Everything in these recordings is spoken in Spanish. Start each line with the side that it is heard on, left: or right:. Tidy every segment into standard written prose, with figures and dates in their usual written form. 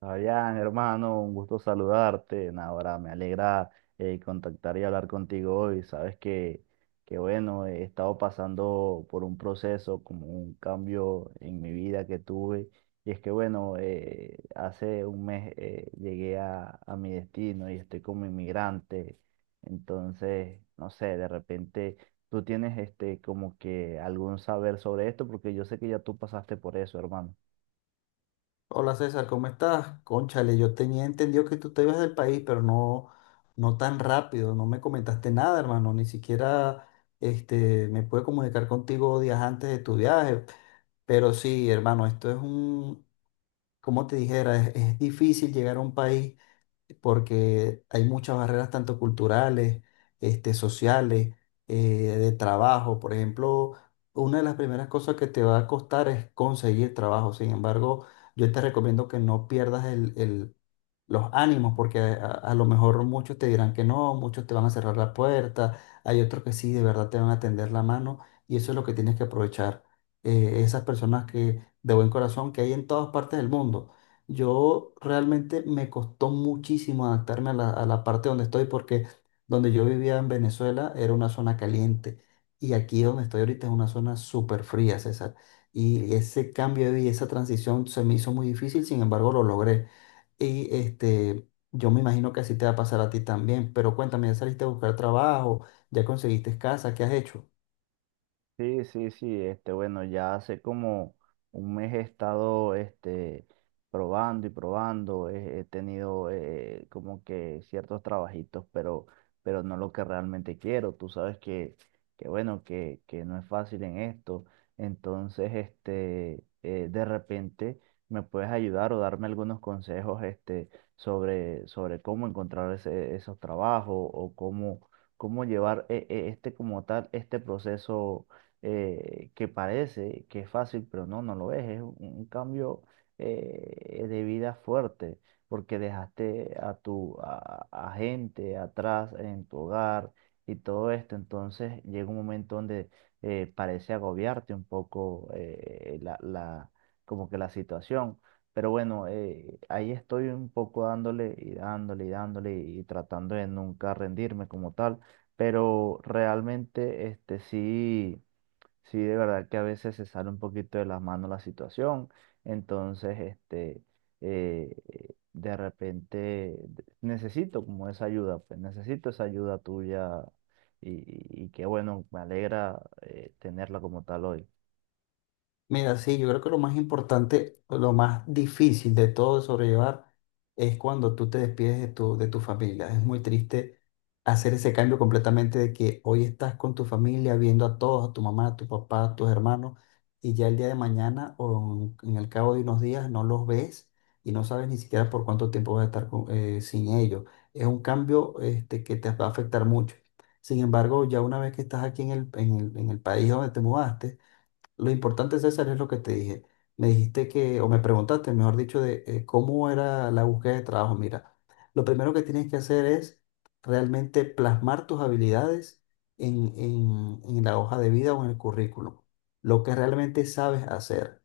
right: Fabián, hermano, un gusto saludarte. Ahora me alegra contactar y hablar contigo hoy. Sabes que, bueno, he estado pasando por un proceso, como un cambio en mi vida que tuve. Y es que, bueno, hace un mes llegué a mi destino y estoy como inmigrante. Entonces, no sé, de repente tú tienes este, como que algún saber sobre esto, porque yo sé que ya tú pasaste por eso, hermano.
left: Hola César, ¿cómo estás? Cónchale, yo tenía entendido que tú te ibas del país, pero no, no tan rápido, no me comentaste nada, hermano, ni siquiera me pude comunicar contigo días antes de tu viaje, pero sí, hermano, esto es un, como te dijera, es difícil llegar a un país porque hay muchas barreras tanto culturales, este, sociales, eh, de trabajo. Por ejemplo, una de las primeras cosas que te va a costar es conseguir trabajo. Sin embargo, yo te recomiendo que no pierdas los ánimos, porque a lo mejor muchos te dirán que no, muchos te van a cerrar la puerta, hay otros que sí, de verdad te van a tender la mano y eso es lo que tienes que aprovechar. Esas personas que de buen corazón que hay en todas partes del mundo. Yo realmente me costó muchísimo adaptarme a la parte donde estoy porque donde yo vivía en Venezuela era una zona caliente y aquí donde estoy ahorita es una zona súper fría, César. Y ese cambio de vida, esa transición se me hizo muy difícil, sin embargo lo logré. Y este, yo me imagino que así te va a pasar a ti también, pero cuéntame, ¿ya saliste a buscar trabajo? ¿Ya conseguiste casa? ¿Qué has hecho?
right: Sí, sí, sí, este, bueno, ya hace como un mes he estado, este, probando y probando, he tenido como que ciertos trabajitos, pero no lo que realmente quiero. Tú sabes que bueno, que no es fácil en esto. Entonces, este, de repente me puedes ayudar o darme algunos consejos, este, sobre cómo encontrar esos trabajos o cómo llevar este como tal, este proceso que parece que es fácil, pero no, no lo es. Es un cambio de vida fuerte, porque dejaste a a gente atrás en tu hogar y todo esto. Entonces llega un momento donde parece agobiarte un poco como que la situación. Pero bueno, ahí estoy un poco dándole y dándole y dándole y tratando de nunca rendirme como tal. Pero realmente, este sí. Sí, de verdad que a veces se sale un poquito de las manos la situación. Entonces, este, eh, de repente necesito como esa ayuda, pues necesito esa ayuda tuya y que bueno, me alegra tenerla como tal hoy.
left: Mira, sí, yo creo que lo más importante, lo más difícil de todo de sobrellevar es cuando tú te despides de tu familia. Es muy triste hacer ese cambio completamente de que hoy estás con tu familia, viendo a todos, a tu mamá, a tu papá, a tus hermanos, y ya el día de mañana o en el cabo de unos días no los ves y no sabes ni siquiera por cuánto tiempo vas a estar sin ellos. Es un cambio este, que te va a afectar mucho. Sin embargo, ya una vez que estás aquí en en el país donde te mudaste, lo importante, César, es lo que te dije. Me dijiste que, o me preguntaste, mejor dicho, de cómo era la búsqueda de trabajo. Mira, lo primero que tienes que hacer es realmente plasmar tus habilidades en, en la hoja de vida o en el currículum, lo que realmente sabes hacer.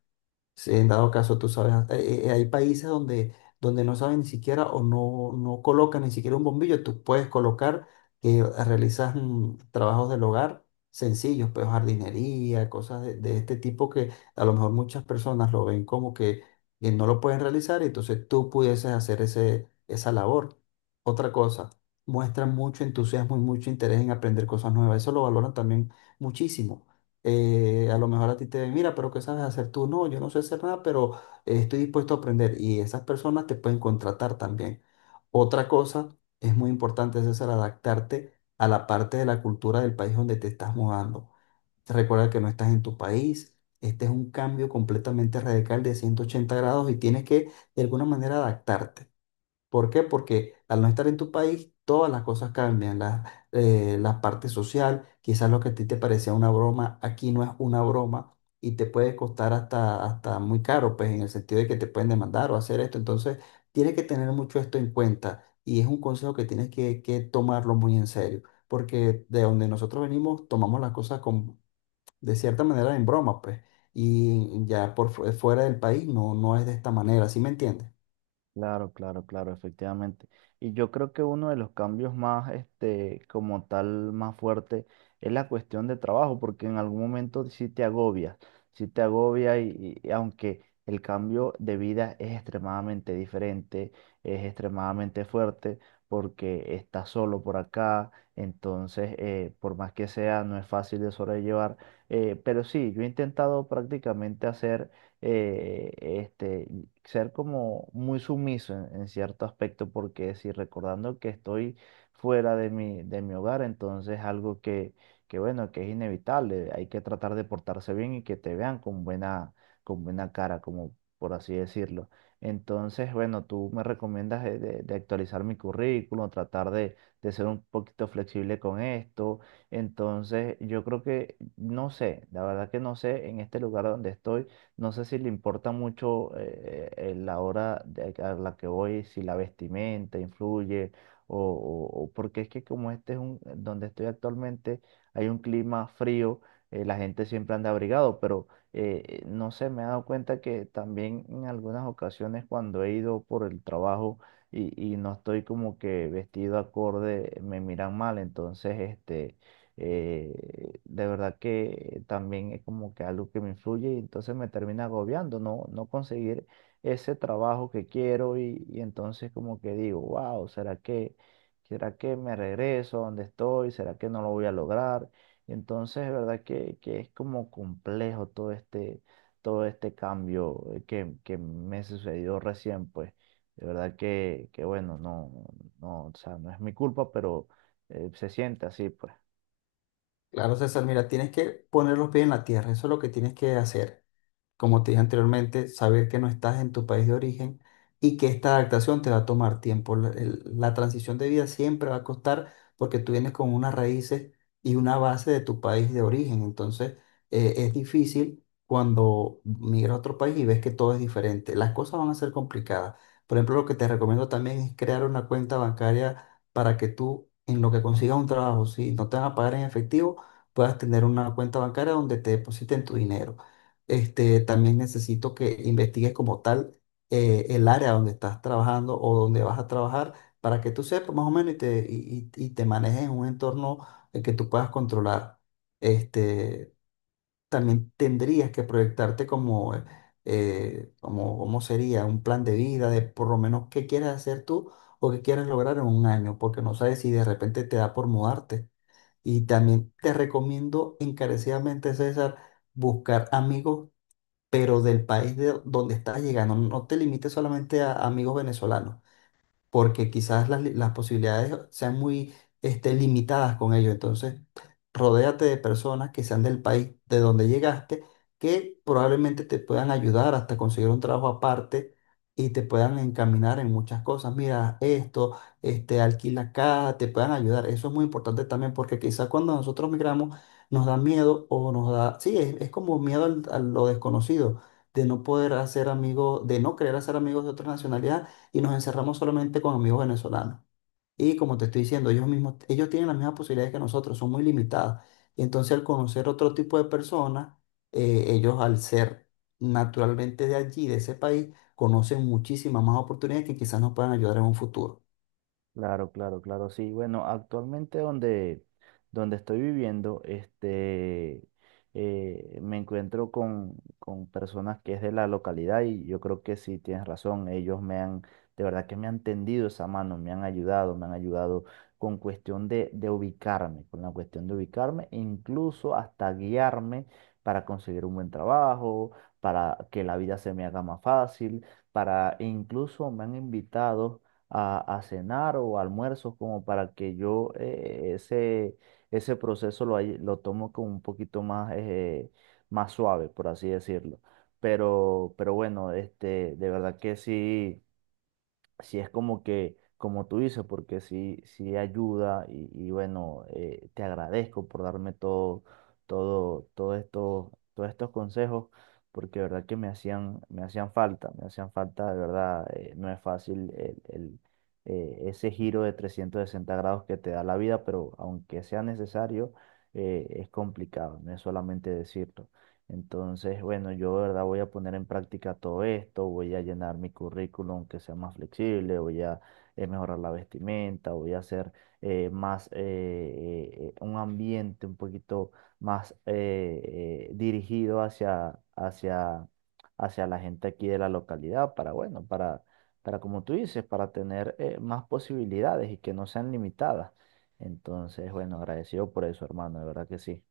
left: Sí, en dado caso, tú sabes, hay países donde, donde no saben ni siquiera o no, no colocan ni siquiera un bombillo. Tú puedes colocar que realizas trabajos del hogar sencillos, pues jardinería, cosas de este tipo que a lo mejor muchas personas lo ven como que no lo pueden realizar y entonces tú pudieses hacer esa labor. Otra cosa, muestran mucho entusiasmo y mucho interés en aprender cosas nuevas. Eso lo valoran también muchísimo. A lo mejor a ti te ven, mira, pero ¿qué sabes hacer tú? No, yo no sé hacer nada, pero estoy dispuesto a aprender y esas personas te pueden contratar también. Otra cosa es muy importante, César, adaptarte a la parte de la cultura del país donde te estás mudando. Recuerda que no estás en tu país. Este es un cambio completamente radical de 180 grados y tienes que de alguna manera adaptarte. ¿Por qué? Porque al no estar en tu país, todas las cosas cambian. La, la parte social, quizás lo que a ti te parecía una broma, aquí no es una broma y te puede costar hasta muy caro, pues en el sentido de que te pueden demandar o hacer esto. Entonces, tienes que tener mucho esto en cuenta y es un consejo que tienes que tomarlo muy en serio, porque de donde nosotros venimos, tomamos las cosas con, de cierta manera en broma, pues, y ya por fuera del país no, no es de esta manera, ¿sí me entiendes?
right: Claro, claro, claro, efectivamente. Y yo creo que uno de los cambios más, este, como tal, más fuerte es la cuestión de trabajo, porque en algún momento sí te agobias, sí te agobia y aunque el cambio de vida es extremadamente diferente, es extremadamente fuerte, porque estás solo por acá. Entonces, por más que sea, no es fácil de sobrellevar. Pero sí, yo he intentado prácticamente hacer este, ser como muy sumiso en cierto aspecto, porque si recordando que estoy fuera de de mi hogar. Entonces algo que bueno, que es inevitable, hay que tratar de portarse bien y que te vean con con buena cara, como por así decirlo. Entonces, bueno, tú me recomiendas de actualizar mi currículum, tratar de ser un poquito flexible con esto. Entonces, yo creo que, no sé, la verdad que no sé en este lugar donde estoy no sé si le importa mucho la a la que voy, si la vestimenta influye, porque es que como este es un, donde estoy actualmente, hay un clima frío. La gente siempre anda abrigado, pero no sé, me he dado cuenta que también en algunas ocasiones cuando he ido por el trabajo y no estoy como que vestido acorde, me miran mal. Entonces este de verdad que también es como que algo que me influye y entonces me termina agobiando, no, no conseguir ese trabajo que quiero y entonces como que digo, wow, ¿será será que me regreso a donde estoy? ¿Será que no lo voy a lograr? Entonces, de verdad que es como complejo todo este cambio que me sucedió recién, pues. De verdad que bueno, no, no, o sea, no es mi culpa, pero se siente así, pues.
left: Claro, César, mira, tienes que poner los pies en la tierra, eso es lo que tienes que hacer como te dije anteriormente, saber que no estás en tu país de origen y que esta adaptación te va a tomar tiempo. La, la transición de vida siempre va a costar porque tú vienes con unas raíces y una base de tu país de origen. Entonces, es difícil cuando migras a otro país y ves que todo es diferente. Las cosas van a ser complicadas. Por ejemplo, lo que te recomiendo también es crear una cuenta bancaria para que tú, en lo que consigas un trabajo, si no te van a pagar en efectivo, puedas tener una cuenta bancaria donde te depositen tu dinero. También necesito que investigues como tal el área donde estás trabajando o donde vas a trabajar para que tú sepas más o menos y y te manejes en un entorno que tú puedas controlar. Este, también tendrías que proyectarte cómo sería un plan de vida de por lo menos qué quieres hacer tú o qué quieres lograr en 1 año, porque no sabes si de repente te da por mudarte. Y también te recomiendo encarecidamente, César, buscar amigos pero del país de donde estás llegando. No te limites solamente a amigos venezolanos porque quizás las posibilidades sean muy limitadas con ello. Entonces, rodéate de personas que sean del país de donde llegaste, que probablemente te puedan ayudar hasta conseguir un trabajo aparte y te puedan encaminar en muchas cosas. Mira, esto, este, alquila acá, te puedan ayudar. Eso es muy importante también porque quizás cuando nosotros migramos nos da miedo o nos da, sí, es como miedo a lo desconocido, de no poder hacer amigos, de no querer hacer amigos de otras nacionalidades y nos encerramos solamente con amigos venezolanos. Y como te estoy diciendo, ellos mismos, ellos tienen las mismas posibilidades que nosotros, son muy limitadas. Y entonces al conocer otro tipo de personas, ellos al ser naturalmente de allí, de ese país, conocen muchísimas más oportunidades que quizás nos puedan ayudar en un futuro.
right: Claro, claro, claro, sí. Bueno, actualmente donde estoy viviendo, este, me encuentro con personas que es de la localidad y yo creo que sí tienes razón. Ellos me han, de verdad que me han tendido esa mano, me han ayudado con cuestión de ubicarme, con la cuestión de ubicarme, e incluso hasta guiarme para conseguir un buen trabajo, para que la vida se me haga más fácil, para e incluso me han invitado a cenar o almuerzos como para que yo ese proceso lo tomo como un poquito más, más suave, por así decirlo. Pero bueno, este, de verdad que sí si es como que, como tú dices, porque sí, sí ayuda y bueno, te agradezco por darme todo, todo, todo esto, todos estos consejos, porque de verdad que me hacían falta, de verdad. No es fácil el ese giro de 360 grados que te da la vida, pero aunque sea necesario, es complicado, no es solamente decirlo. Entonces, bueno, yo de verdad voy a poner en práctica todo esto, voy a llenar mi currículum que sea más flexible. Voy a mejorar la vestimenta, voy a hacer más un ambiente un poquito más dirigido hacia la gente aquí de la localidad para, bueno, para como tú dices, para tener más posibilidades y que no sean limitadas. Entonces, bueno, agradecido por eso, hermano, de verdad que sí.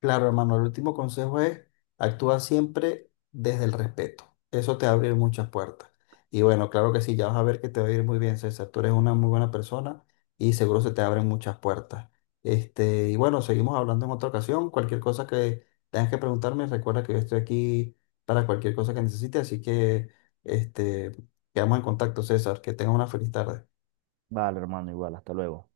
left: Claro, hermano, el último consejo es: actúa siempre desde el respeto. Eso te abre muchas puertas. Y bueno, claro que sí, ya vas a ver que te va a ir muy bien, César. Tú eres una muy buena persona y seguro se te abren muchas puertas. Y bueno, seguimos hablando en otra ocasión. Cualquier cosa que tengas que preguntarme, recuerda que yo estoy aquí para cualquier cosa que necesites. Así que, este, quedamos en contacto, César. Que tengas una feliz tarde.
right: Vale, hermano, igual, hasta luego.